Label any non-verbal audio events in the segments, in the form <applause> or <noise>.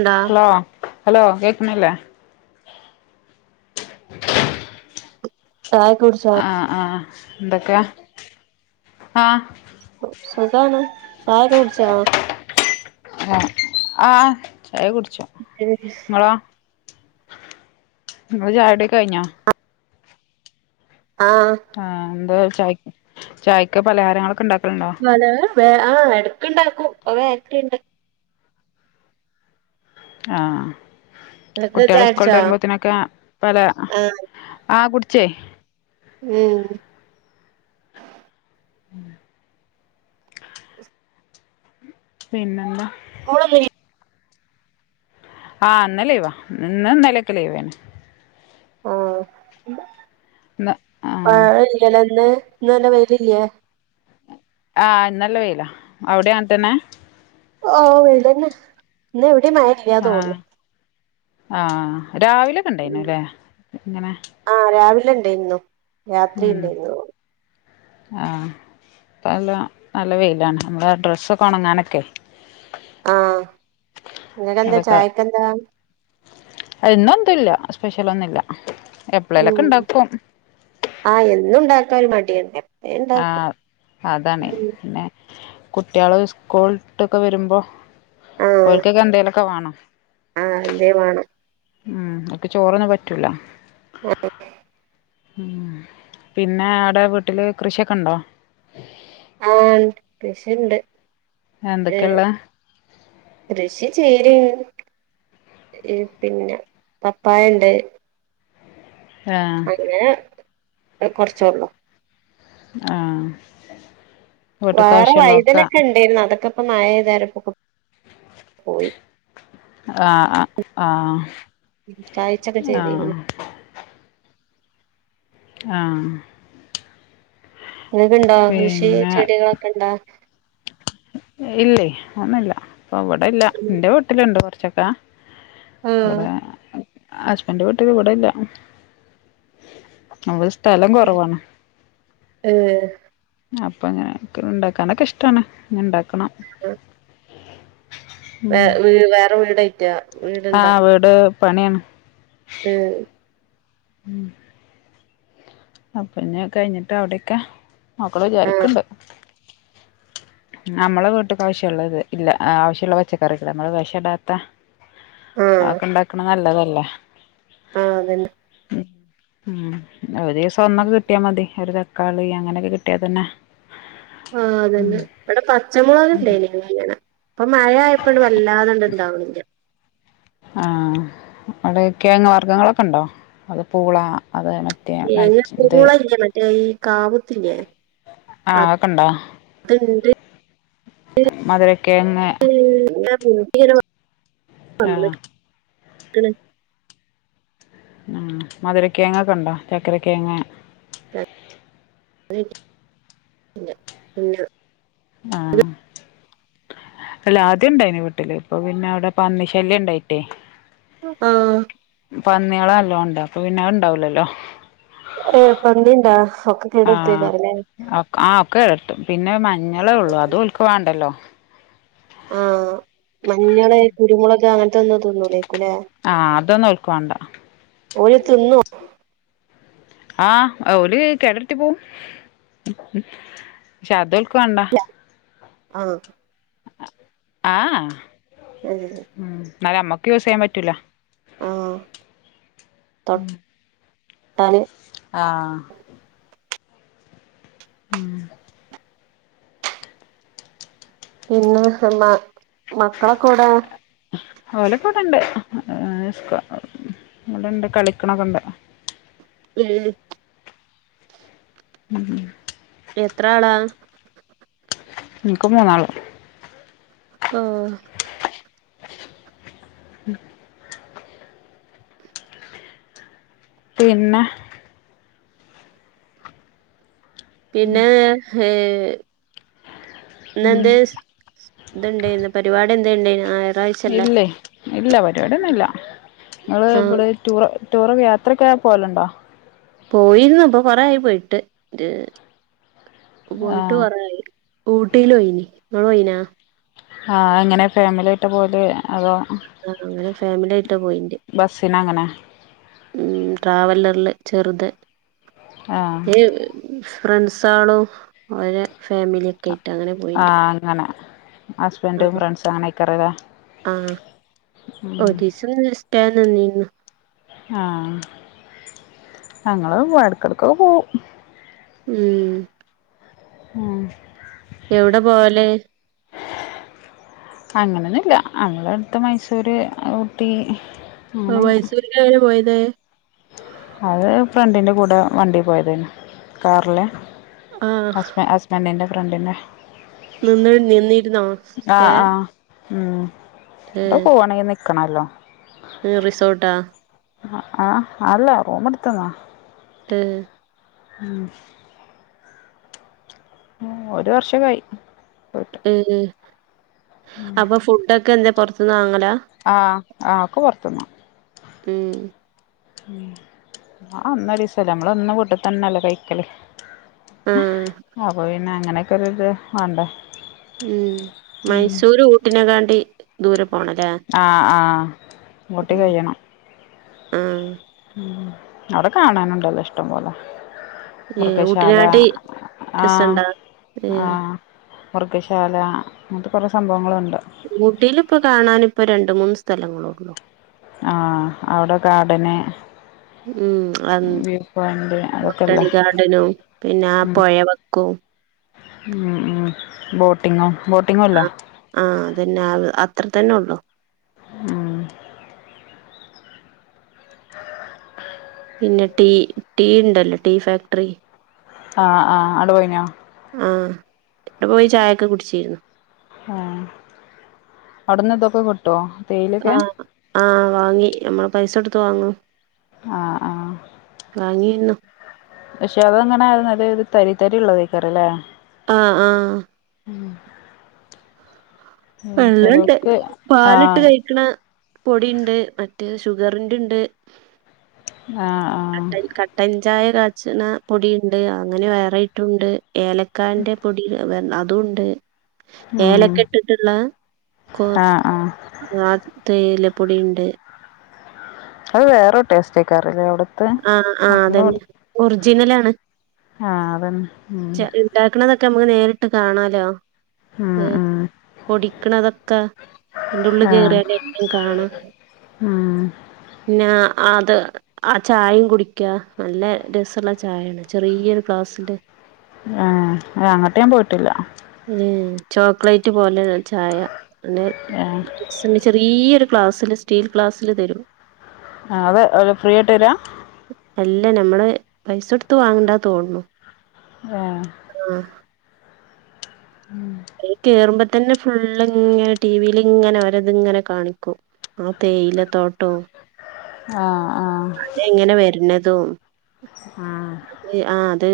ണ്ടാ hello hello കേൾക്കുന്നില്ലേ ചായ കുടിച്ചോ ആഹ് ആഹ് എന്തൊക്കെ ആഹ് സു സുഖാണ് സായ ഒക്കെ കുട്ച്ച ആ ആഹ് അത് കുട്ച്ചു ങ്ങളോ ഇങ്ങളെ ചായുടി ഒക്കെ കൈഞ്ഞ ആഹ് ആഹ് എന്ത് ചായിക്ക് ചായ്ക്ക് പലഹാരങ്ങളൊക്കെ ഉണ്ടാക് വലെ വെ ആ എടക്ക്ണ്ടാക്കും അഅ് വെരട്ടിണ്ടാ ആ ഇങ്ങള് കുട്ട്യള് സ്കൂൾ ചായുടിച്ചോ ട്ടെരുമ്പോത്തിനൊക്കെ പല ആഹ് ആ കു ച്ച് ഉം പിന്നെന്താ <unintelligible> ആ ഇന്ന് ലീവാ ഇന്ന് ഇന്നലൊക്കെ ലീവേനി ഓ ന്ന ആ ഇന്ന് ഇന്ന് നല്ല വെയിലില്ല്യേ ആ ഇന്നല്ലവെയ്ലാ അവടി അങ്ങൻതന്നെ ഓ വെയ്ലെന്നെ എന്ന ടിം മഴ ല്ല്യാ തോന്ന്നു ആ രാവിലൊക്കെണ്ടാ യ്നില്ലെ ഇങ്ങനെ ല്ണ്ടേര്ന്നു രാത്രി ഇണ്ടേയിര്ന്നോ ആ ഇപ്പല്ലാം നല്ല വെയിലാണ് നമ്മളെ ഡ്രസ്സൊക്കൊ ഉണങ്ങാനൊക്കെ ആഹ് ഇങ്ങക്കെന്താ ചായക്കെന്താ ഇന്നെന്തുല്ല സ്പെഷ്യലൊന്നുല്ല എപ്പളേലൊക്കെ ഉം ഇണ്ടാക്കും ആ എന്നുണ്ടാ ഒരു മടിയെന്നെ ആഹ അതാണ് പിന്നെ കുട്ട്യാള് സ്കൂളുട്ടൊക്കെ വരുമ്പോ ഓൽക്കൊക്കെ എന്തേലൊക്കെ വാണം ആ എന്തേ മാണം ഉം ഓക്ക് ചോറൊന്നും പറ്റൂല ആ ഉം പിന്നെ ആടെ വീട്ടില് കൃഷിയൊക്കെ ണ്ടോ ആ ണ്ട് കൃഷിണ്ട് അ് എന്തൊക്കെള്ളെ കൃഷി ചെയ് ര് പിന്നെ പപ്പായണ്ട് ആ കൊർച്ചോള്ളൂ ആ വേറെ വൈതനൊക്കെ ണ്ടേയിര്ന്നു അതൊക്കെ ഇപ്പൊ മായേതാരപൊക്കം ആ അ ആ കായ്ചൊക്കെ ചെയതേരുന്നു ആ അതൊക്കെ ഇണ്ടോ കൃഷി ചെടികളൊക്കെ ഇണ്ട ഇല്ലേ ആമില്ല അപ്പൊ അവിടെ ഇല്ല ഇന്റെ വീട്ടിലെണ്ട് കുറ ചക്ക ആഹ് ഇവടെ ഹസ്ബൻഡ് വീട്ട് ഇവിടെ ഇല്ല <unintelligible> സ്ഥലം കൊറവാണ് ഏഹ് അപ്പൊ അങ്ങനെ ഇണ്ടാക്കാനൊക്കെ ഇഷ്ട്ടാണ് ഇണ്ടാക് വേ വീ വേറെ വീട് റ്റ ആ വീടിണ്ടാ വീട് പണിയാണ് ഉം ഉം അ പിന്നെ കഴിഞ്ഞിട്ട് അവിടെക്ക മക്കള് ആഹ് വിചാരിക്കണ്ട് നമ്മള വീട്ടക്ക് ആവശ്യള്ളത് ഇല്ല ആവശ്യമുള്ള പച്ചക്കറികള് നമ്മള് വെഷിടാത്ത ആ എക്കെ ഇണ്ടാക്കണത് നല്ലത ഇല്ല ആ അതന്നെ ഉം അവരേസ് പൊന്നൊക്കെ കിട്ടിയാ മതി ഒരു തക്കാളി അങ്ങനെയൊക്കെ കിട്ടിയാ തന്നെ ആ അതന്നെ ഇവിടെ പച്ചമുളക് ഇല്ലേന അങ്ങന അപ്പൊ മഴ ആയപ്പോഴണ്ട് വല്ലാതണ്ട് ഇണ്ടാവണില്ല ആ അവിടെ കിഴങ്ങ് വർഗങ്ങളൊക്കെ ഉണ്ടോ അത് പൂള അത് മറ്റേ <unintelligible> മരച്ചി ഇത് പൂളായില്ല മറ്റേ ഈ കാവത്തില്ലേ അ തിണ്ട് മധുരകെഴങ്ങ് ഉം <unintelligible> ആഹ് <unintelligible> ഉം മധുര കേങ്ങൊക്കെ ഇണ്ടോ ചക്കരക്കേങ്ങ് <inaudible> ആഹ് അല്ല ആദ്യ ഇണ്ടായ്നു വീട്ടില് ഇപ്പൊ പിന്നെ അവിടെ പന്നി ശല്യം ഇണ്ടായിട്ടേ ആ പന്ന്യോളല്ലോംണ്ട് അപ്പൊ പിന്നെ അഅ് ഇണ്ടാവൂലല്ലോ ഏ പന്നിണ്ടാ ഒക്കെ ആഹ് കേടെടുത്തേക്കാരല്ലേ ആ ഒക്കെർ പിന്നെ മഞ്ഞളേ ഒള്ളൂ അതോൽക്ക് വാണ്ടലോ ആഹ് മഞ്ഞള് കുരുമുളക് അങ്ങനത്തെ ഒന്നും തിന്നുലെ ആഹ് അതൊന്നും ഓൽക്ക് വാണ്ട ഓല് തിന്നോ ആഹ് ഓല് കേടരത്തി പോവും ക്ഷെ അത് ഓൽ ല്ല ആ ആ ഏ ഇന്നാല് നമ്മക്ക് യൂസ് ചെയ്യാൻ പറ്റൂല <inaudible> ആഹ് ട്ടാല് ആഹ് ഉം പിന്നെ അമ്മ മക്കളൊക്കെ ഓടെ സ്ക ഇവിടെണ്ട് കളിക്കണക്കെ ഇണ്ട് ഏ ഉം എത്ര ആളാ ഇൻക്ക് മൂന്നാള് ക്കോ <inaudible> പിന്നെ പിന്നെ ഏ ഉം ഇന്നെന്ത് സ് തെന്തെന്നു പരിവാ തെന്തെയ്ണ്ടേന്നാ ആ എർ ഇല്ലേ ഇല്ല പരിപാടിയൊന്നുല്ല ഇങ്ങള് ആഹ് ഇവിടെ ടൂറ് ടൂറ് യാത്രക്കെ പോവല്ണ്ടോ പോയിര്ന്നു ഇപ്പൊ കൊറേ ആയി പോയിട്ട് ഒര് പോയിട്ട് ആഹ് കൊറായി ഊട്ടിയില് പോയിനി. ങ്ങള് പോയിനാ ആ എങ്ങനെ ഫാമിലിയിട്ട് പോവല് അതോ- ആ അങ്ങനെ ഫാമിലി ആയിട്ടാ പോയിന്റെ ബസ്സിന് അങ്ങനെ ഉം ട്രാവലറില് ചെറുത് ആഹ് <unintelligible> ഫ്രണ്ട്സ് ആളും അവര് ഫാമിലി ഒക്കെ ആയി ആഹ് അങ്ങനെ ഹസ്ബൻ്റും ആഹ് ഫ്രണ്ട്സും അങ്ങനെയ്ക്കാരം ലേ ആഹ് ൻ്റെ നിന്നീനു ആഹ് ഞങ്ങള് എടക്കെടക്കൊക്കെ പോവും ഉം ഉം എവിടെ പോവല് അങ്ങനൊന്നില്ല അങ്ങളെ അട്ത്ത് മൈസൂര് ഊട്ടി ആ അങ്ങനെല്ല മൈസൂര്ക്കങ്ങനെ പോയത്- തേ അത് ഫ്രണ്ടിന്റെ കൂടെ വണ്ടി പോയതേനി കാർല്- ഹസ്ബെ ഹസ്ബന്റിൻ്റെ ഫ്രണ്ട്ന്നെ- നിന്നി നിന്നിരുന്നോ ആഹ് സ്റ്റാൻ- ആഹ് ഉം പ്പപോവാണെ നി ക്കണല്ലോ റിസോട്ടാ- ആഹ് അല്ല റൂമ്ട്ത്തതാ ഏഹ് ഉം ഉം ഒരു വർഷൊകിയി ഏ അപ്പൊ ഫുഡ ഒക്കെ എന്താ പൊർത്ത്- ത്ത്ന്ന് വാങ്ങ ആഹ് ആഹ് ഒക്കെ പൊർത്ത്ന്ന- ഏഹ് ഉം ആ അന്നൊരീസല്ലെ നമ്മള് എന്നും വീട്ട്തന്നെല്ലെ കൈക്കല്- ആഹ് അപ്പ പി പിന്നെ അങ്ങനെയൊക്കെ ഒരുത് വാണ്ടേ മ്മ് മൈസൂര് ഊട്ടിനെകാണ് ട്ടി ദൂര ആ ആ മട്ടിക ചെയ്യണം ആ അവിട കാണാനുണ്ടല്ലോ ഇഷ്ടം പോലെ ഏ മൃഗശാല ഊട്ടിനാട്ടി ആഹ് രസണ്ട ഏ ആഹ് മൃഗശാല അങ്ങനത്തെ കുറെ സംഭവങ്ങളുണ്ട് ഊട്ടിയില് ഇപ്പ കാണാന് ഇപ്പ രണ്ട് മൂന്ന് സ് തലങ്ങളോള്ളൂ ആ അവിട കാടന്നെ ഉം അ അതൊക്കെല്ലേ മുട്ടണിഗാർഡനും പിന്നെ ഉം പൊയവക്കും ഉം ബോട്ടിങ്ങും ബോട്ടിങ്ങും ആ ഇല്ലേ ആ അതന്നെ അവ് അ അത്ര തന്നെ ഉള്ളു ഉം പിന്നെ ടീ ടീ ഉണ്ടല്ലോ ടീ ഫാക്ട്രി ആ ആ അവടെ പോയിനാ ആഹ വിടെ പോയി ചായൊക്കെ കുടിച്ചിരുന്നു ആ അവിടന്ന് ഇതൊക്കെ കിട്ടോ ആ ആ വാങ്ങി നമ്മള പൈസടുത്തു വാങ്ങും ആ ആ വാങ്ങിയിരുന്നു പക്ഷെ അതങ്ങനയിരുന്നുത ഒരു തരി തരി ഉള്ളതക്കാറ അല്ലേ ആ ആ ഉം വെള്ളണ്ട് ചിലർക്ക് പാലിട്ട് ആഹ് കഴിക്കണ പൊടിണ്ട് മറ്റ മറ്റേ ഷുഗറിന്റണ്ട് ആ ആ ചായ കാച്ചണ പൊടി ഉണ്ട് അങ്ങനെ വേറെ ഇട്ടൂടെ ഏലക്കാന്റെ പൊടി തുണ്ട് ഉം ഏലക്കെ ഇട്ടിട്ടുള്ള കൊ ആഹ് ആഹ് ആ തെയില പ്പടെയുണ്ട് അത് വേറെ ടേസ്റ്റ് ആക്കാറില്ലേ വിടെ ആ ആ അതന്നെ ഒറിജിനലാണ് ആഹ് അതന്നെ ഉം ഇണ്ടാക്കണത് നമ്നേരിട്ട് കാണാലോ ഉം ഏ ഉം പൊടിക്കണതൊക്ക അയ്ന്റുള്ള് ആഹ് കേയറിയ <unintelligible> കാണാം ഉം പിന്നാ ആത് ആർ ആ ചായും കുടിക്കാ നല്ല രസുള്ള ചായയാണ് ചെറിയൊരു ഗ്ലാസ്സിന്റെ ആ അങ്ങട്ട് ഞാൻ പോയിട്ടില്ല. ഉം ചോക്ലേറ്റ് പോലെ ചായ ഏഹ് <unintelligible> ചെറിയൊരു ഗ്ലാസിൽ സ്റ്റീൽ ഗ്ലാസില് തരും ആതെ ഒരു ഫ്രീകിട്ടീലാ? അല്ല നമ്മള് പൈസൊടുത്ത് വാങ്ങണ്ട തോൺണു. ആ <unintelligible> കേറു തന്നെ ഫുൾളിങ്ങനെ ടീവീലിങ്ങനെ അവരതിങ്ങനെ കാണിക്കും ആ തേയില തോട്ടോം ആ ആ എങ്ങനെ വരിണ്ണതും ആഹ് അത് ആ അത്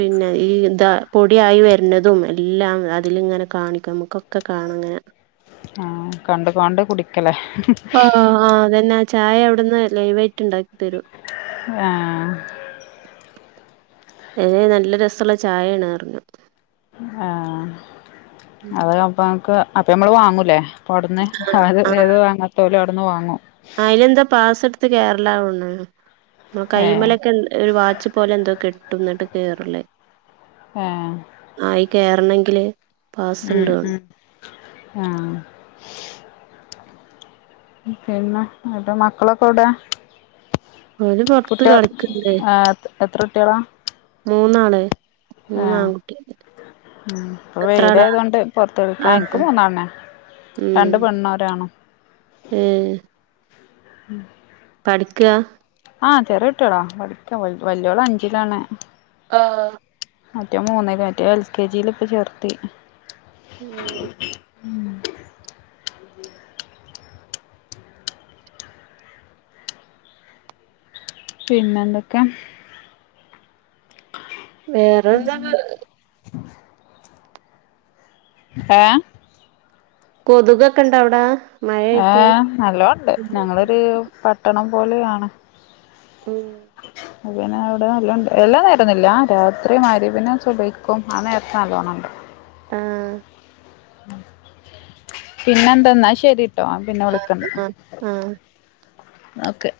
പിന്നെ ഈന്താ പൊടിയായി വരുന്നതും എല്ലാം അതിൽ ഇങ്ങനെ കാണിക്കും നമുക്കൊക്കെ കാണാങ്ങനെ. ആ കണ്ട്കോണ്ട് കുടിക്കലേ ആ ആ അതെന്നെ ചായ അവിടുന്ന് ലൈവായിട്ട് ഉണ്ടാക്കി തരും. ആ ഏയ് നല്ല രസമുള്ള ചായയാണ് അറിഞ്ഞു. അത്‌ അപ്പമ്മക്ക് അപ്പ ഞമ്മള് വാങ്ങൂലേ പൊടുന്നേ അത് ഏത് വാങ്ങാത്ത <unintelligible> പെട്ടന്ന് വാങ്ങും അതിനെന്താ പാസ ത്ത് കേരള ഊണ് ഏഹ് കൈമേലൊക്കെ ഒരു വാച്ച് പോലെ എന്തോ കെ ട്ടും എന്നിട്ട് കേറൂല്ലേ ഏ കേറണങ്കില് ഉം ഉം ആ പിന്നെ അന്റെ മക്കളൊക്കെ എവിടേ ഓല് പൊറത്ത് കളിക്കുന്നുണ്ടേ എത്ര കുട്ടികളാ മൂന്നാള് ആഹ് മൂന്നാൺകുട്ടി ഉം ഇപ്പൊ എത്രാളാ വെയിലായതോണ്ട് പൊറത്തെവ് ഇൻക്ക് ആഹ് മൂന്നാളന്നെ ഉം രണ്ട് പെണ്ണും ഒരാണും ഏഹ് ഉം പഠിക്കാ ആഹ് ചെറിയുട്യോളാ പഠിക്ക വല്യോള അഞ്ചിലാണ് ആഹ് മറ്റോ മൂന്നില മറ്റേ എൽ, കെ, ജീല്‌ പ്പം ചേർത്തി ഉം ഉം പിന്നെന്തൊക്കെ വേറെന്താ <unintelligible> പാ കൊതുകൊക്കെണ്ടവ്ടാ ആഹ് നല്ലോണ്ട്. ഞങ്ങളൊര് പട്ടണം പോലെയാണ് ഉം അതെന്നെ അവിടെ നല്ലണ്ട്. എല്ലാം നേരൊന്നില്ലാ രാത്രി മഗ് രിബിനും സുബയ്ക്കും ആ നേരത്താണലോ നല്ലോ ആഹ് പിന്നെന്താ ന്നാശരി ട്ടോ ആ പിന്നെ ആഹ് വിളിക്കണ്ട് ആഹ് ആഹ് ന്നഓക്കെ